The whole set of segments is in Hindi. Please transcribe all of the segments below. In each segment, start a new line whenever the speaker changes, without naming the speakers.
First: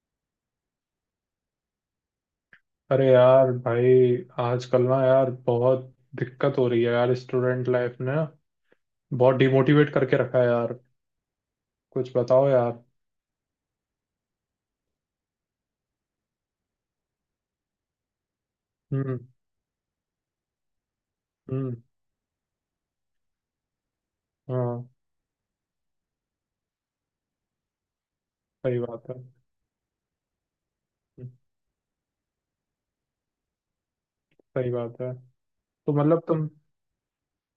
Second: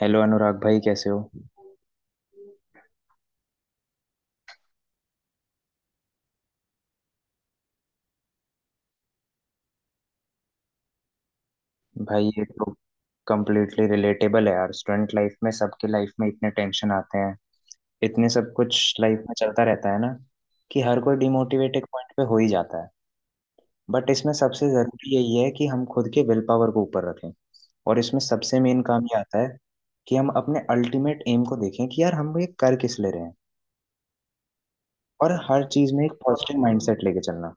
हेलो अनुराग भाई, कैसे हो?
अरे यार भाई। आजकल ना यार बहुत दिक्कत हो रही है यार। स्टूडेंट लाइफ ने बहुत डिमोटिवेट करके रखा है यार। कुछ
भाई, ये
बताओ
तो
यार।
कम्प्लीटली रिलेटेबल है यार। स्टूडेंट लाइफ में, सबके लाइफ में इतने टेंशन आते हैं, इतने सब कुछ
हम्म।
लाइफ में चलता रहता है ना, कि हर कोई
हम्म।
डिमोटिवेट एक पॉइंट पे हो ही जाता है। बट इसमें सबसे
हाँ,
ज़रूरी यही है कि हम खुद के विल पावर को ऊपर रखें। और इसमें सबसे
सही
मेन काम
बात है।
ये आता है कि हम अपने अल्टीमेट
हम्म,
एम को देखें कि यार, हम ये कर किस ले रहे हैं।
सही बात है।
और हर
तो
चीज़ में एक
मतलब तुम
पॉजिटिव माइंडसेट लेके चलना।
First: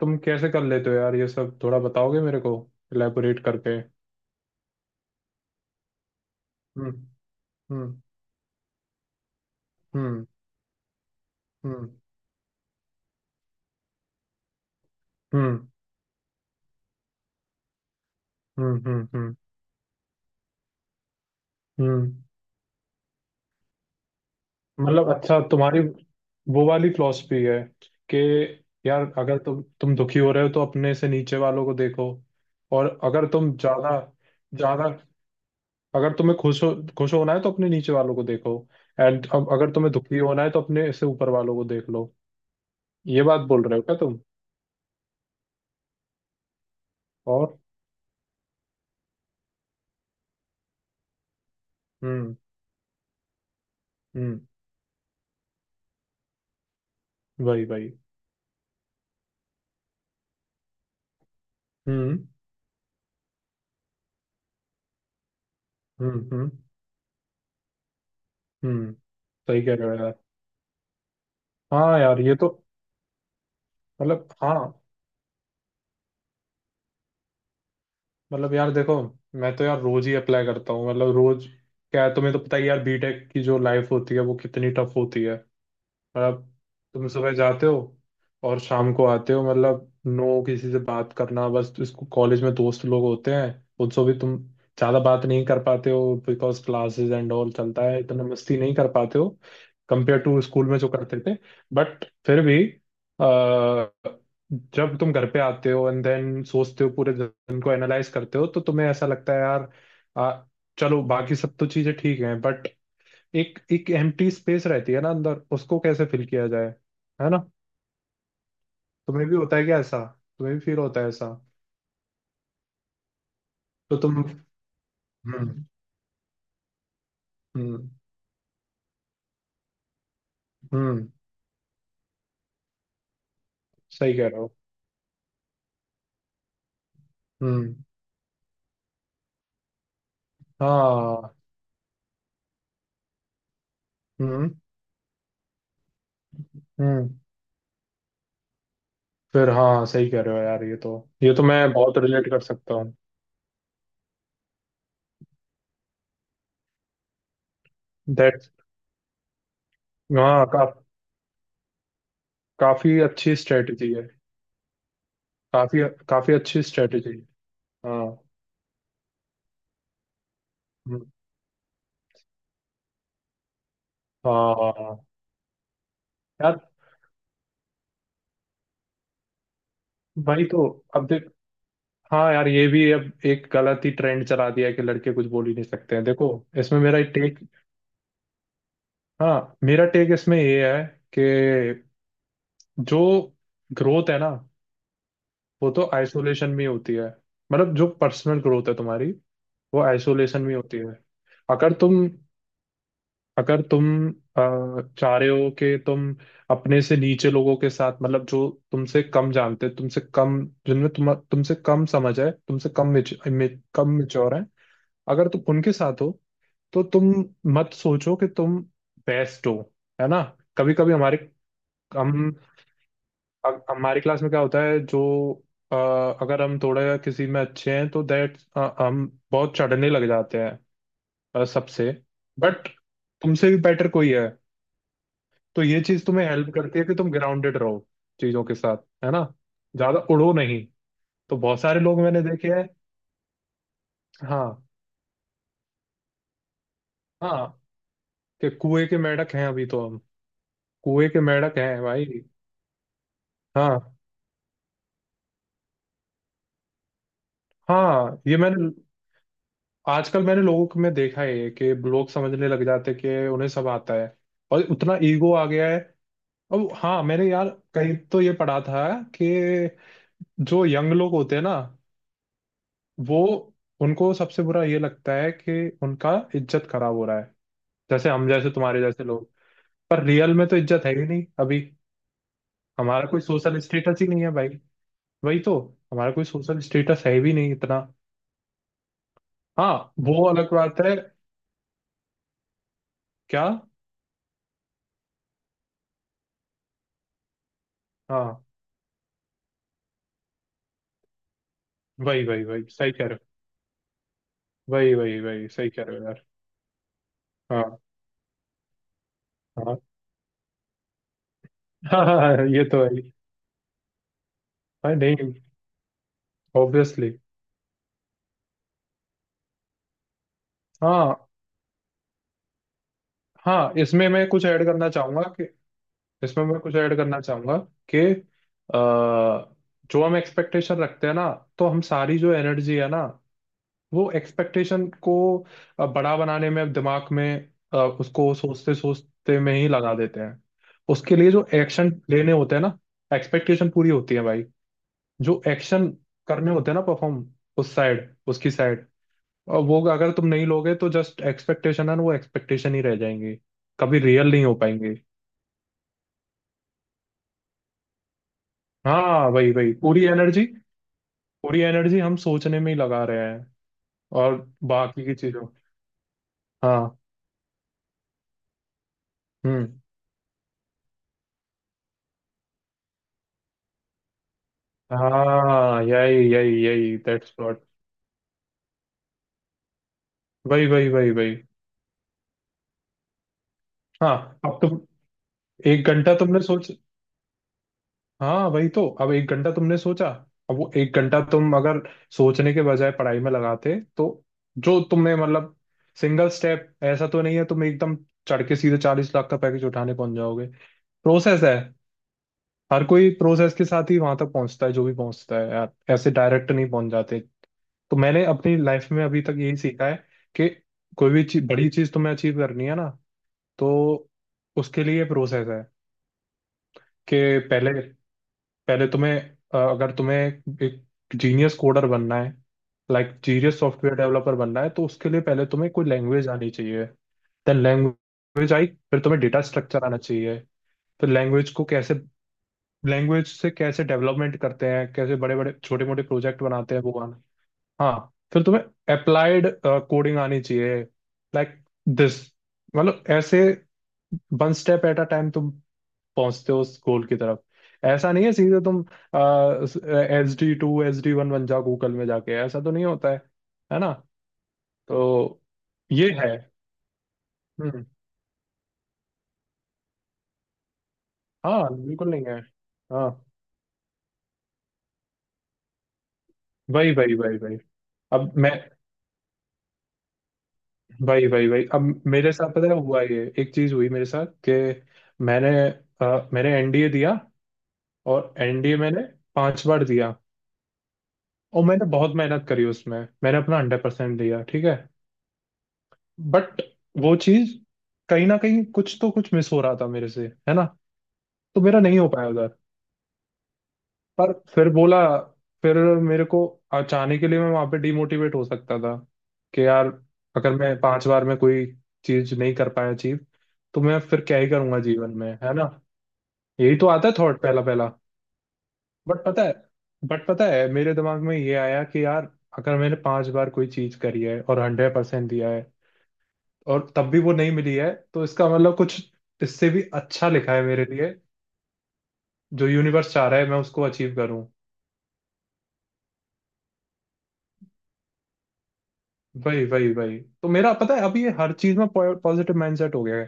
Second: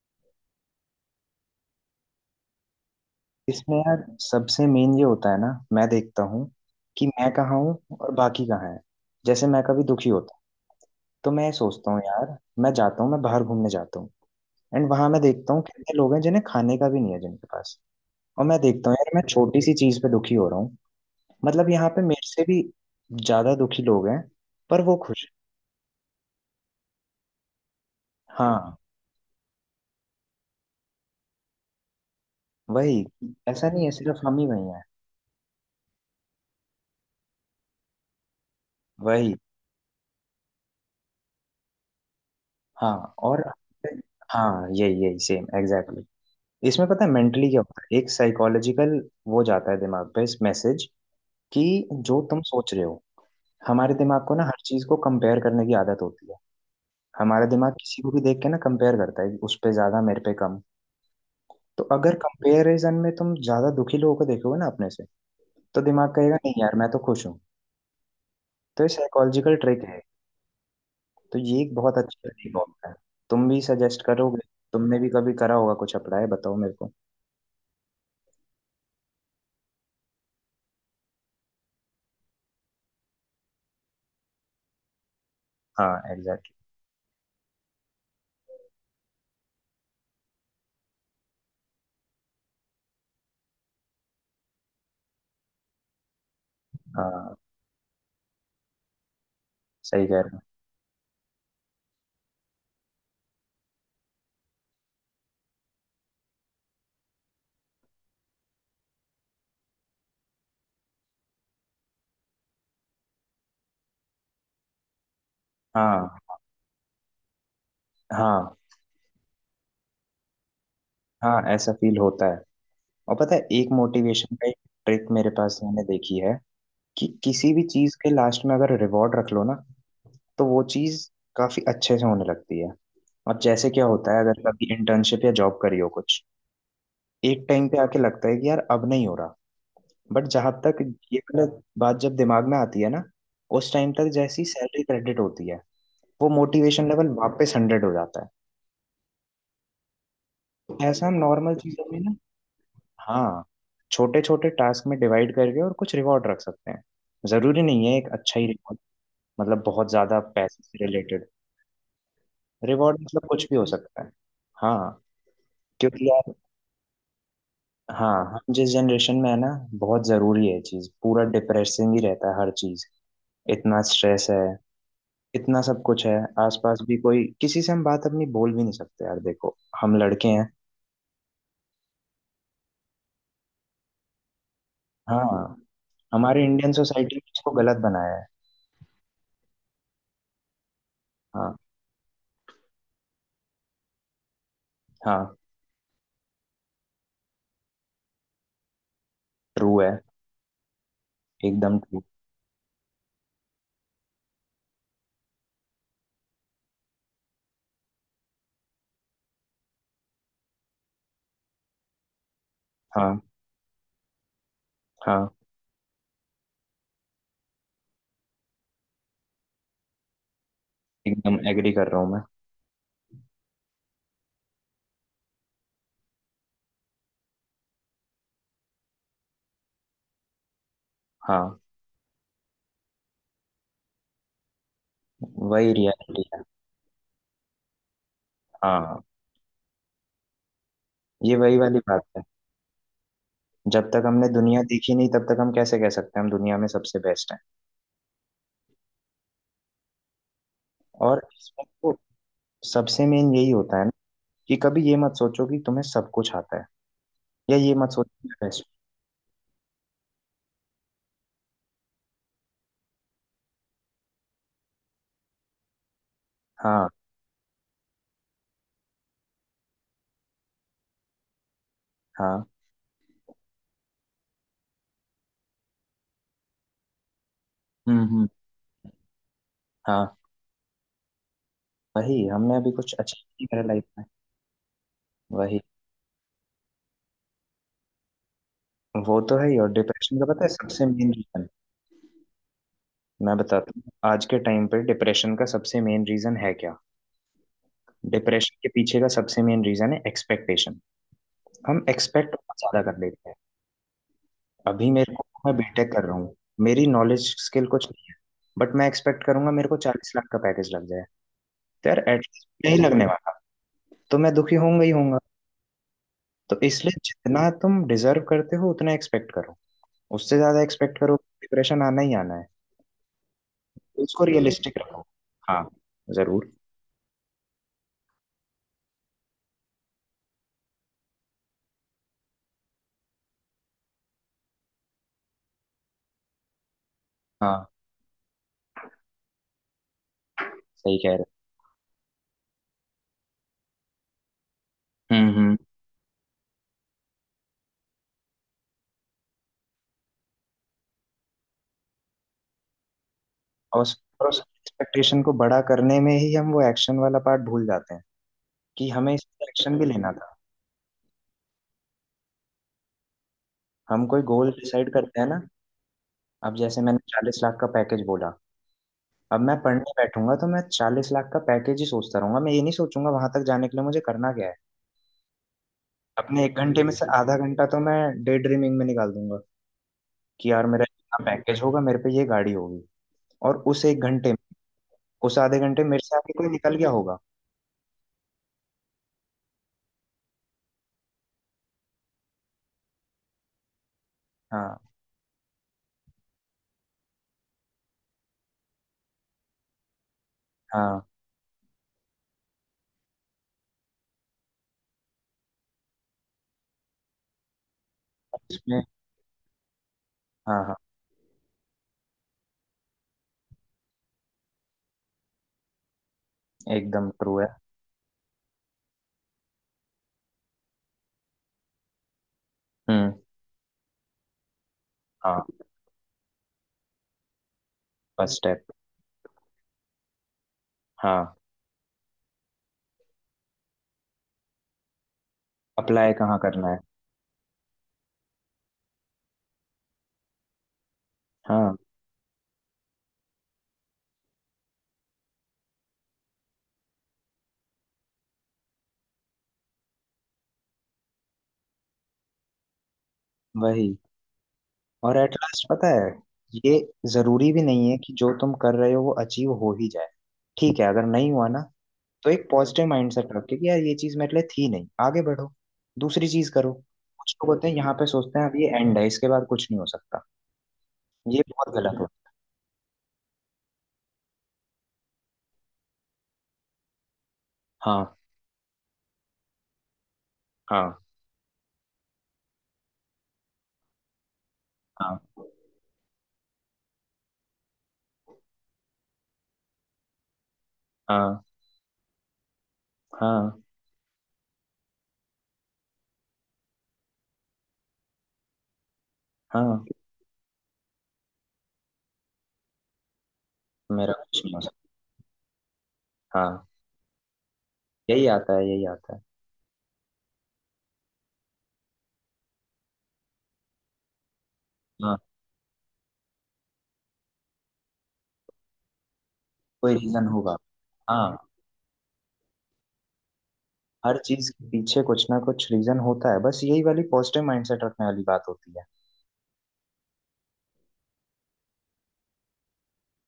तुम कैसे कर लेते हो यार ये सब? थोड़ा बताओगे मेरे को इलेबोरेट
इसमें
करके।
यार सबसे मेन ये होता है ना, मैं देखता हूँ
हम्म।
कि मैं कहाँ हूँ
हम्म।
और बाकी कहाँ है। जैसे मैं कभी दुखी
हम्म।
होता हूँ, तो मैं ये सोचता
हम्म।
हूँ यार, मैं जाता हूँ, मैं बाहर घूमने जाता हूँ। एंड वहां मैं देखता हूँ
हम्म।
कितने लोग हैं जिन्हें खाने का भी नहीं है जिनके पास। और मैं
हम्म।
देखता हूँ
हम्म।
यार, मैं
हम्म।
छोटी सी चीज पे दुखी हो रहा हूँ। मतलब यहाँ पे
हम्म।
मेरे से भी ज्यादा दुखी लोग हैं, पर वो
मतलब
खुश
अच्छा, तुम्हारी वो वाली फिलॉसफी है कि
हैं। हाँ,
यार अगर तुम दुखी हो रहे हो तो अपने से नीचे वालों को देखो, और
वही।
अगर तुम
ऐसा नहीं है
ज्यादा
सिर्फ हम ही वही हैं।
ज्यादा अगर तुम्हें खुश होना है तो अपने नीचे वालों को देखो, एंड
वही,
अब अगर तुम्हें दुखी होना है तो अपने से ऊपर वालों को देख लो,
हाँ।
ये
और
बात बोल रहे हो क्या तुम?
हाँ, यही यही सेम एग्जैक्टली। इसमें पता है मेंटली
और।
क्या होता है, एक साइकोलॉजिकल, वो जाता है दिमाग पे इस मैसेज कि जो
हम्म।
तुम सोच रहे हो, हमारे दिमाग को
हम्म।
ना हर चीज को कंपेयर करने की आदत होती है। हमारा
वही
दिमाग
वही।
किसी को भी देख के ना कंपेयर करता है कि उस पे ज्यादा, मेरे पे कम। तो अगर
हम्म।
कंपेरिजन में तुम ज्यादा दुखी लोगों को देखोगे ना अपने से, तो दिमाग
हम्म।
कहेगा
हम्म।
नहीं यार, मैं तो खुश हूँ। तो ये
हम्म।
साइकोलॉजिकल
सही कह
ट्रिक
रहे हो
है।
यार।
तो ये एक बहुत
हाँ यार,
अच्छा
ये तो।
तरीका होता है। तुम भी सजेस्ट
मतलब
करोगे,
हाँ।
तुमने भी कभी करा होगा कुछ अप्लाई, बताओ मेरे को।
मतलब यार देखो, मैं तो यार रोज ही अप्लाई करता हूँ, मतलब रोज। क्या है, तुम्हें तो पता ही है यार, बीटेक की जो लाइफ होती है वो कितनी टफ होती है।
हाँ
मतलब
एग्जैक्टली।
तुम सुबह जाते हो और शाम को आते हो, मतलब नो किसी से बात करना। बस इसको, कॉलेज में दोस्त लोग होते हैं, उनसे भी तुम ज्यादा बात नहीं कर पाते हो बिकॉज क्लासेस एंड
हाँ
ऑल चलता है, इतना मस्ती नहीं कर पाते हो
सही
कंपेयर
कह रहे
टू
हो।
स्कूल में जो करते थे। बट फिर भी अ, जब तुम घर पे आते हो एंड देन सोचते हो, पूरे दिन को एनालाइज करते हो, तो तुम्हें ऐसा लगता है यार, आ, चलो बाकी सब तो चीजें ठीक हैं, बट एक एक एम्प्टी स्पेस रहती है ना अंदर, उसको कैसे
हाँ,
फिल किया जाए? है ना?
हाँ,
तुम्हें भी होता है क्या ऐसा? तुम्हें भी फील होता है ऐसा?
हाँ, ऐसा फील होता है। और पता है एक
तो तुम।
मोटिवेशन का एक ट्रिक मेरे पास,
हम्म।
मैंने देखी है कि किसी भी
हम्म।
चीज के लास्ट में अगर रिवॉर्ड रख लो ना, तो वो
हम्म।
चीज काफी अच्छे से होने लगती है। और जैसे क्या
सही
होता है,
कह
अगर
रहे हो।
कभी इंटर्नशिप या जॉब करी हो कुछ, एक टाइम
हम्म।
पे आके लगता है कि यार अब नहीं हो रहा। बट जहां तक ये
हाँ।
गलत बात जब दिमाग में आती है ना, उस टाइम तक जैसी
हम्म।
सैलरी क्रेडिट होती है, वो मोटिवेशन लेवल
हम्म।
वापस 100 हो जाता है।
फिर हाँ, सही कह रहे हो यार, ये तो।
ऐसा हम
ये तो
नॉर्मल
मैं
चीजों में
बहुत
ना,
रिलेट कर सकता हूँ।
हाँ, छोटे छोटे टास्क में डिवाइड करके और कुछ रिवॉर्ड रख सकते हैं। जरूरी नहीं है एक अच्छा ही
दैट।
रिवॉर्ड, मतलब बहुत ज्यादा
हाँ
पैसे से रिलेटेड।
काफी
रिवॉर्ड मतलब
अच्छी
कुछ भी हो
स्ट्रेटजी
सकता
है।
है। हाँ,
काफी
क्योंकि यार,
काफी अच्छी स्ट्रेटजी। हाँ।
हाँ, हम जिस जनरेशन में है ना, बहुत जरूरी है ये चीज,
हम्म,
पूरा डिप्रेसिंग ही रहता है हर चीज। इतना स्ट्रेस है,
हाँ। हाँ, हाँ।
इतना सब कुछ है,
यार।
आसपास भी कोई किसी से हम बात अपनी बोल भी नहीं सकते यार। देखो, हम लड़के
भाई
हैं।
तो अब देख, हाँ यार, ये भी अब एक गलत ही ट्रेंड चला दिया है कि लड़के कुछ बोल ही
हाँ,
नहीं सकते हैं, देखो।
हमारे इंडियन
इसमें मेरा
सोसाइटी ने
टेक,
इसको गलत बनाया है।
हाँ, मेरा टेक इसमें ये है
हाँ,
कि जो ग्रोथ है ना,
हाँ,
वो तो आइसोलेशन में होती है। मतलब जो पर्सनल ग्रोथ है तुम्हारी,
ट्रू
वो
है।
आइसोलेशन में होती है। अगर
एकदम
तुम
ट्रू।
अगर तुम चाह रहे हो कि तुम अपने से नीचे लोगों के साथ, मतलब जो तुमसे कम जानते हैं, तुमसे कम, जिनमें तुमसे कम समझ है, तुमसे कम
हाँ,
कम मेच्योर है, अगर
हाँ,
तुम उनके साथ हो तो तुम मत सोचो कि तुम बेस्ट हो। है ना? कभी कभी हमारे,
एकदम एग्री कर रहा हूँ मैं।
हम हमारी क्लास में क्या होता है, अ, अगर हम थोड़े किसी में अच्छे हैं तो दैट हम बहुत चढ़ने लग जाते हैं। अ,
हाँ,
सबसे बट तुमसे भी बेटर कोई है, तो
वही
ये चीज
रियलिटी
तुम्हें
है।
हेल्प करती है कि तुम ग्राउंडेड रहो चीजों के साथ।
हाँ,
है ना? ज्यादा उड़ो नहीं।
ये
तो
वही
बहुत
वाली
सारे लोग
बात
मैंने
है।
देखे हैं।
जब तक हमने दुनिया
हाँ,
देखी नहीं, तब तक हम कैसे कह सकते हैं हम दुनिया में सबसे बेस्ट हैं।
हाँ, कि कुएं के मेंढक हैं अभी तो हम। कुएं
और
के मेंढक
इसमें
हैं
तो
भाई।
सबसे मेन यही होता है ना,
हाँ।
कि कभी ये मत सोचो कि तुम्हें सब कुछ आता है, या ये मत सोचो
हाँ,
कि
ये
मैं बेस्ट।
मैंने, आजकल मैंने लोगों को में देखा है कि लोग समझने लग जाते हैं कि उन्हें सब आता है, और उतना ईगो आ गया है। अब
हाँ,
हाँ, मैंने यार कहीं तो ये पढ़ा था कि जो यंग लोग होते हैं ना,
हाँ।
वो उनको सबसे बुरा ये लगता है कि उनका इज्जत खराब हो रहा है, जैसे
हम्म।
हम जैसे, तुम्हारे जैसे लोग। पर
हाँ,
रियल में तो इज्जत है ही नहीं अभी।
वही। हमने अभी कुछ
हमारा
अच्छा
कोई
नहीं
सोशल
करा लाइफ
स्टेटस
में।
ही नहीं है भाई। वही तो।
वही।
हमारा कोई सोशल स्टेटस है भी नहीं इतना।
वो तो है ही। और
हाँ,
डिप्रेशन
वो
का पता है
अलग बात
सबसे
है।
मेन रीजन, मैं
क्या?
बताता हूँ। आज के टाइम पे डिप्रेशन का सबसे मेन रीजन है क्या?
हाँ,
डिप्रेशन के पीछे का सबसे मेन रीजन है एक्सपेक्टेशन। हम
वही
एक्सपेक्ट
वही
बहुत
वही,
ज्यादा
सही
कर
कह रहे
लेते हैं।
हो।
अभी
वही
मेरे
वही
को,
वही,
मैं
सही कह
बीटेक
रहे
कर
हो
रहा
यार।
हूँ, मेरी नॉलेज स्किल
हाँ,
कुछ नहीं है, बट मैं एक्सपेक्ट करूंगा
हाँ,
मेरे को
हाँ।
40 लाख का पैकेज लग जाए। तो यार
हाँ, हाँ,
एटलीस्ट
ये
नहीं
तो है
लगने
ही।
वाला। तो मैं दुखी होऊंगा ही
भाई
होऊंगा।
नहीं।
तो इसलिए
ऑब्वियसली।
जितना तुम डिजर्व करते हो उतना एक्सपेक्ट करो। उससे ज्यादा एक्सपेक्ट करो,
हाँ,
डिप्रेशन आना ही आना है।
हाँ।
तो
इसमें
उसको
मैं कुछ ऐड
रियलिस्टिक
करना
रखो।
चाहूंगा कि।
हाँ,
इसमें
जरूर।
मैं कुछ ऐड करना चाहूंगा कि जो हम एक्सपेक्टेशन रखते हैं ना, तो हम सारी जो एनर्जी है ना, वो एक्सपेक्टेशन को बड़ा बनाने में, दिमाग में
हाँ
उसको सोचते सोचते में ही लगा देते हैं।
सही
उसके
कह
लिए
रहे
जो एक्शन लेने होते हैं ना एक्सपेक्टेशन पूरी होती है भाई,
हो।
जो
हम्म।
एक्शन करने होते हैं ना परफॉर्म उस साइड उसकी साइड, और वो अगर तुम नहीं लोगे तो जस्ट एक्सपेक्टेशन है ना, वो एक्सपेक्टेशन ही रह जाएंगे,
और
कभी रियल नहीं हो पाएंगे।
एक्सपेक्टेशन को बड़ा करने में ही हम वो एक्शन वाला पार्ट भूल जाते हैं, कि हमें इस
हाँ,
पे
वही वही।
एक्शन भी
पूरी
लेना था।
एनर्जी, पूरी एनर्जी हम सोचने में ही लगा रहे हैं।
हम कोई
और
गोल डिसाइड
बाकी की
करते हैं ना,
चीजों।
अब जैसे मैंने
हाँ।
40 लाख का पैकेज बोला, अब मैं
हम्म।
पढ़ने बैठूंगा तो मैं 40 लाख का पैकेज ही सोचता रहूंगा। मैं ये नहीं सोचूंगा वहां तक जाने के लिए मुझे करना क्या है।
हाँ, यही
अपने एक
यही
घंटे में
यही,
से
दैट्स
आधा
व्हाट।
घंटा तो मैं डे ड्रीमिंग में निकाल दूंगा कि यार
वही
मेरा
वही वही
इतना
वही।
पैकेज होगा, मेरे पे ये गाड़ी होगी। और उस एक
हाँ।
घंटे में,
अब तुम
उस आधे घंटे
एक
में मेरे
घंटा
से आगे
तुमने
कोई
सोच
निकल गया होगा।
हाँ, वही तो, अब एक घंटा तुमने सोचा, अब वो एक घंटा तुम अगर सोचने के बजाय पढ़ाई में लगाते तो,
हाँ,
जो तुम्हें मतलब, सिंगल स्टेप ऐसा तो नहीं है तुम एकदम चढ़ के सीधे 40 लाख का पैकेज उठाने पहुंच जाओगे।
हाँ,
प्रोसेस है। हर कोई प्रोसेस के साथ ही वहां तक पहुंचता है जो भी पहुंचता है यार, ऐसे डायरेक्ट नहीं पहुंच जाते। तो मैंने अपनी
इसमें
लाइफ में अभी तक यही सीखा है, कि
हाँ, हाँ,
कोई भी चीज बड़ी चीज तुम्हें अचीव करनी है ना, तो उसके लिए प्रोसेस है।
एकदम ट्रू
कि
है।
पहले पहले तुम्हें अ, अगर तुम्हें एक जीनियस कोडर बनना है,
हम्म।
लाइक जीनियस सॉफ्टवेयर डेवलपर बनना है, तो उसके लिए पहले
हाँ,
तुम्हें कोई लैंग्वेज आनी चाहिए। देन
फर्स्ट
लैंग्वेज आई।
स्टेप।
फिर तुम्हें डेटा स्ट्रक्चर आना चाहिए। फिर
हाँ,
लैंग्वेज से कैसे डेवलपमेंट करते हैं, कैसे बड़े बड़े छोटे मोटे
अप्लाई कहाँ
प्रोजेक्ट
करना
बनाते
है।
हैं वो आना। हाँ फिर तुम्हें अप्लाइड कोडिंग आनी चाहिए, लाइक
हाँ,
दिस, मतलब ऐसे one step at a time तुम पहुंचते हो उस गोल की तरफ। ऐसा नहीं है सीधे तुम S D two S D one बन जाओ गूगल में जाके, ऐसा तो नहीं होता है। है ना?
वही। और एट
तो
लास्ट पता है,
ये है।
ये जरूरी भी
हम्म।
नहीं है कि जो तुम कर रहे हो वो अचीव हो ही जाए। ठीक है, अगर नहीं हुआ ना,
हाँ, बिल्कुल नहीं
तो
है।
एक पॉजिटिव
हाँ,
माइंड सेट रख के कि यार ये चीज मेरे लिए थी नहीं, आगे बढ़ो, दूसरी चीज करो।
वही वही
कुछ
वही
लोग
वही।
होते हैं यहाँ पे
अब
सोचते हैं
मैं
अब ये एंड है, इसके बाद कुछ नहीं हो सकता,
वही
ये
वही वही,
बहुत गलत
अब
हो।
मेरे साथ पता है हुआ, ये एक चीज हुई मेरे साथ कि मैंने मैंने एनडीए दिया,
हाँ,
और एनडीए मैंने 5 बार दिया,
हाँ,
और मैंने बहुत मेहनत करी उसमें, मैंने अपना 100% दिया, ठीक है।
हाँ,
बट वो चीज, कहीं ना कहीं कुछ तो कुछ मिस हो रहा था मेरे से, है ना?
हाँ,
तो मेरा नहीं हो पाया उधर।
हाँ,
पर फिर बोला, फिर मेरे को चाहने के लिए मैं वहां पे डिमोटिवेट हो सकता था कि
हाँ,
यार, अगर मैं 5 बार में कोई चीज नहीं कर पाया अचीव, तो मैं
मेरा
फिर क्या
कुछ
ही
नहीं हो
करूंगा
सकता।
जीवन में, है ना?
हाँ,
यही तो आता है थॉट, पहला पहला।
यही आता है, यही आता है।
बट पता है बट पता है मेरे दिमाग में ये आया कि यार, अगर मैंने 5 बार कोई चीज करी है और हंड्रेड
हाँ,
परसेंट दिया है, और तब भी वो नहीं मिली है, तो इसका मतलब कुछ इससे भी
कोई रीजन
अच्छा लिखा
होगा।
है मेरे लिए,
हाँ,
जो यूनिवर्स चाह रहा है मैं उसको अचीव
हर
करूं।
चीज के पीछे कुछ ना कुछ रीजन होता है, बस यही वाली पॉजिटिव माइंडसेट रखने वाली बात होती है।
वही वही वही, तो मेरा पता है अभी ये हर चीज में पॉजिटिव माइंडसेट हो गया है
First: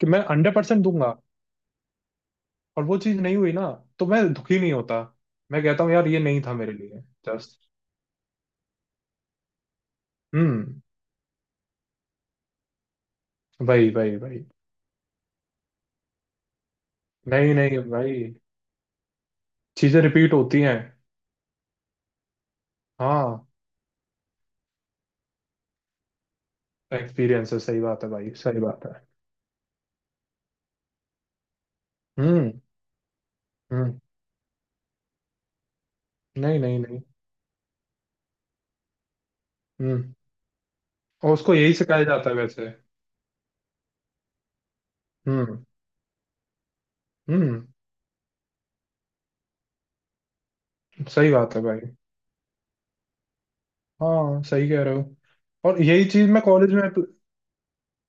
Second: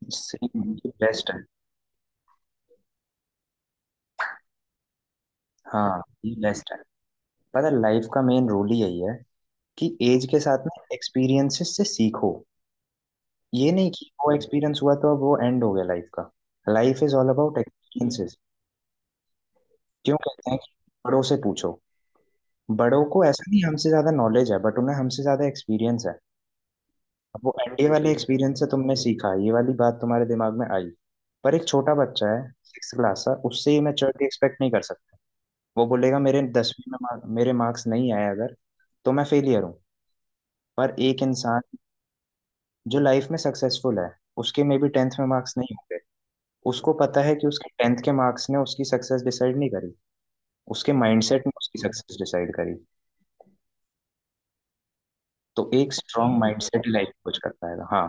कि मैं हंड्रेड
सेम,
परसेंट
ये
दूंगा,
बेस्ट है।
और वो चीज नहीं हुई ना, तो मैं दुखी नहीं होता, मैं कहता हूँ
हाँ,
यार, ये
ये
नहीं था
बेस्ट
मेरे
है।
लिए।
पता
जस्ट।
है लाइफ का मेन रोल ही यही है, कि एज के साथ
हम्म।
में एक्सपीरियंसेस से सीखो। ये नहीं
वही
कि
वही
वो
वही।
एक्सपीरियंस हुआ तो अब वो एंड हो गया लाइफ का। लाइफ इज ऑल
नहीं
अबाउट
नहीं भाई,
एक्सपीरियंसेस।
चीजें
क्यों
रिपीट
कहते हैं
होती
कि
हैं।
बड़ों से पूछो? बड़ों को ऐसा
हाँ,
नहीं हमसे ज्यादा नॉलेज है, बट उन्हें हमसे ज्यादा एक्सपीरियंस है। अब वो
एक्सपीरियंस है, सही
एनडीए
बात है
वाले
भाई,
एक्सपीरियंस
सही
से
बात है।
तुमने सीखा, ये वाली बात तुम्हारे दिमाग में आई। पर एक छोटा बच्चा है
हम्म।
6 क्लास का, उससे ये
हम्म।
मैच्योरिटी एक्सपेक्ट नहीं कर सकता। वो बोलेगा मेरे
नहीं, नहीं,
10वीं में
नहीं।
मेरे मार्क्स नहीं आए, अगर तो मैं फेलियर हूँ।
हम्म।
पर एक
और उसको
इंसान
यही सिखाया जाता है वैसे।
जो लाइफ में सक्सेसफुल है, उसके में भी 10th में मार्क्स
हम्म।
नहीं होंगे। उसको पता है कि
हम्म।
उसके 10th के मार्क्स ने उसकी सक्सेस डिसाइड नहीं करी, उसके
सही
माइंडसेट ने
बात है
उसकी
भाई।
सक्सेस डिसाइड करी।
हाँ, सही कह रहे हो।
तो
और
एक
यही चीज
स्ट्रांग
मैं कॉलेज में
माइंडसेट
अप्ल-
लाइफ कुछ कर पाएगा। हाँ,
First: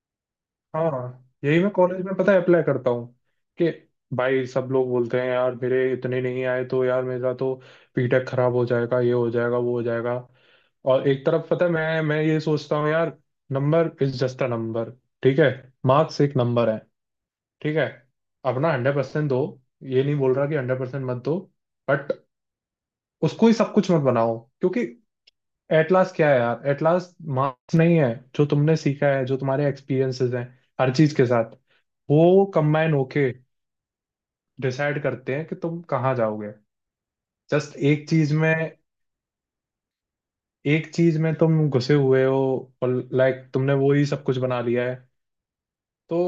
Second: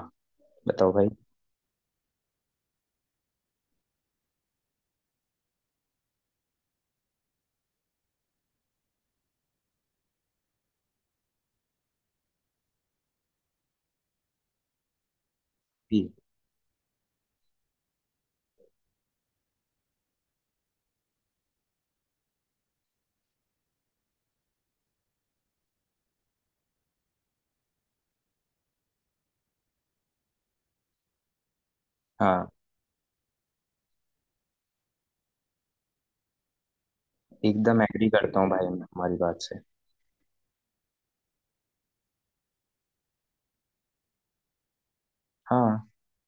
बताओ भाई।
हाँ, यही मैं कॉलेज में पता है अप्लाई करता हूँ, कि भाई सब लोग बोलते हैं यार, मेरे इतने नहीं आए तो यार मेरा तो पीटेक खराब हो जाएगा, ये हो जाएगा, वो हो जाएगा। और एक तरफ पता है मैं ये सोचता हूँ यार, number is just a number, ठीक है।
जी।
मार्क्स एक नंबर है, ठीक है। अपना हंड्रेड परसेंट दो, ये नहीं बोल रहा कि 100% मत दो, बट उसको ही सब कुछ मत बनाओ, क्योंकि एटलास क्या है यार? एटलास मार्क्स नहीं है। जो तुमने सीखा है, जो तुम्हारे एक्सपीरियंसेस हैं हर चीज के साथ, वो
हाँ,
कंबाइन होके डिसाइड करते हैं कि तुम कहाँ जाओगे। जस्ट
एकदम एग्री
एक चीज
करता हूँ
में
भाई, मैं तुम्हारी बात से।
एक चीज में तुम घुसे हुए हो, और लाइक तुमने वो ही सब कुछ बना लिया है,
हाँ,
तो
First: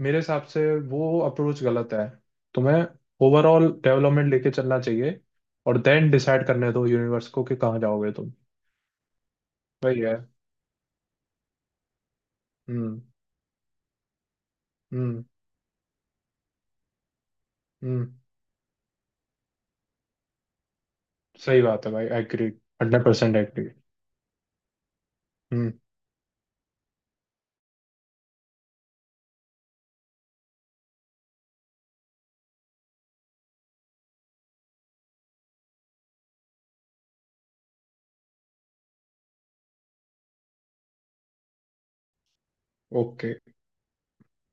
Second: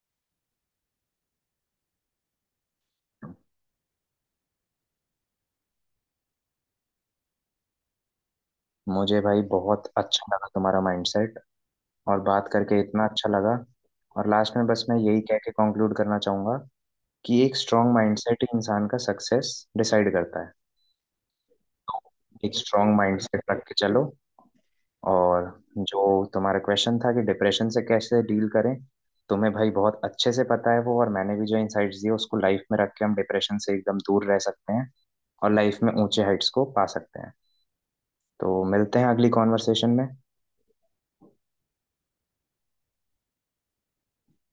मेरे हिसाब से वो अप्रोच गलत है। तुम्हें ओवरऑल डेवलपमेंट लेके चलना चाहिए, और देन डिसाइड करने दो यूनिवर्स को कि कहाँ जाओगे तुम।
मुझे भाई बहुत
वही है।
अच्छा लगा तुम्हारा माइंडसेट, और बात करके
हम्म।
इतना अच्छा लगा। और लास्ट में बस मैं यही
हम्म।
कह के कंक्लूड करना चाहूंगा, कि एक स्ट्रांग
हम्म।
माइंडसेट ही इंसान का सक्सेस डिसाइड करता है।
सही बात है भाई, एग्री।
एक स्ट्रांग
100%
माइंडसेट रख
एग्री।
के चलो। और
हम्म।
जो तुम्हारा क्वेश्चन था कि डिप्रेशन से कैसे डील करें, तुम्हें भाई बहुत अच्छे से पता है वो, और मैंने भी जो इनसाइट्स दिए, उसको लाइफ में रख के हम डिप्रेशन से एकदम दूर रह सकते हैं, और लाइफ में ऊंचे हाइट्स को पा सकते हैं। तो मिलते हैं अगली कॉन्वर्सेशन में।
ओके।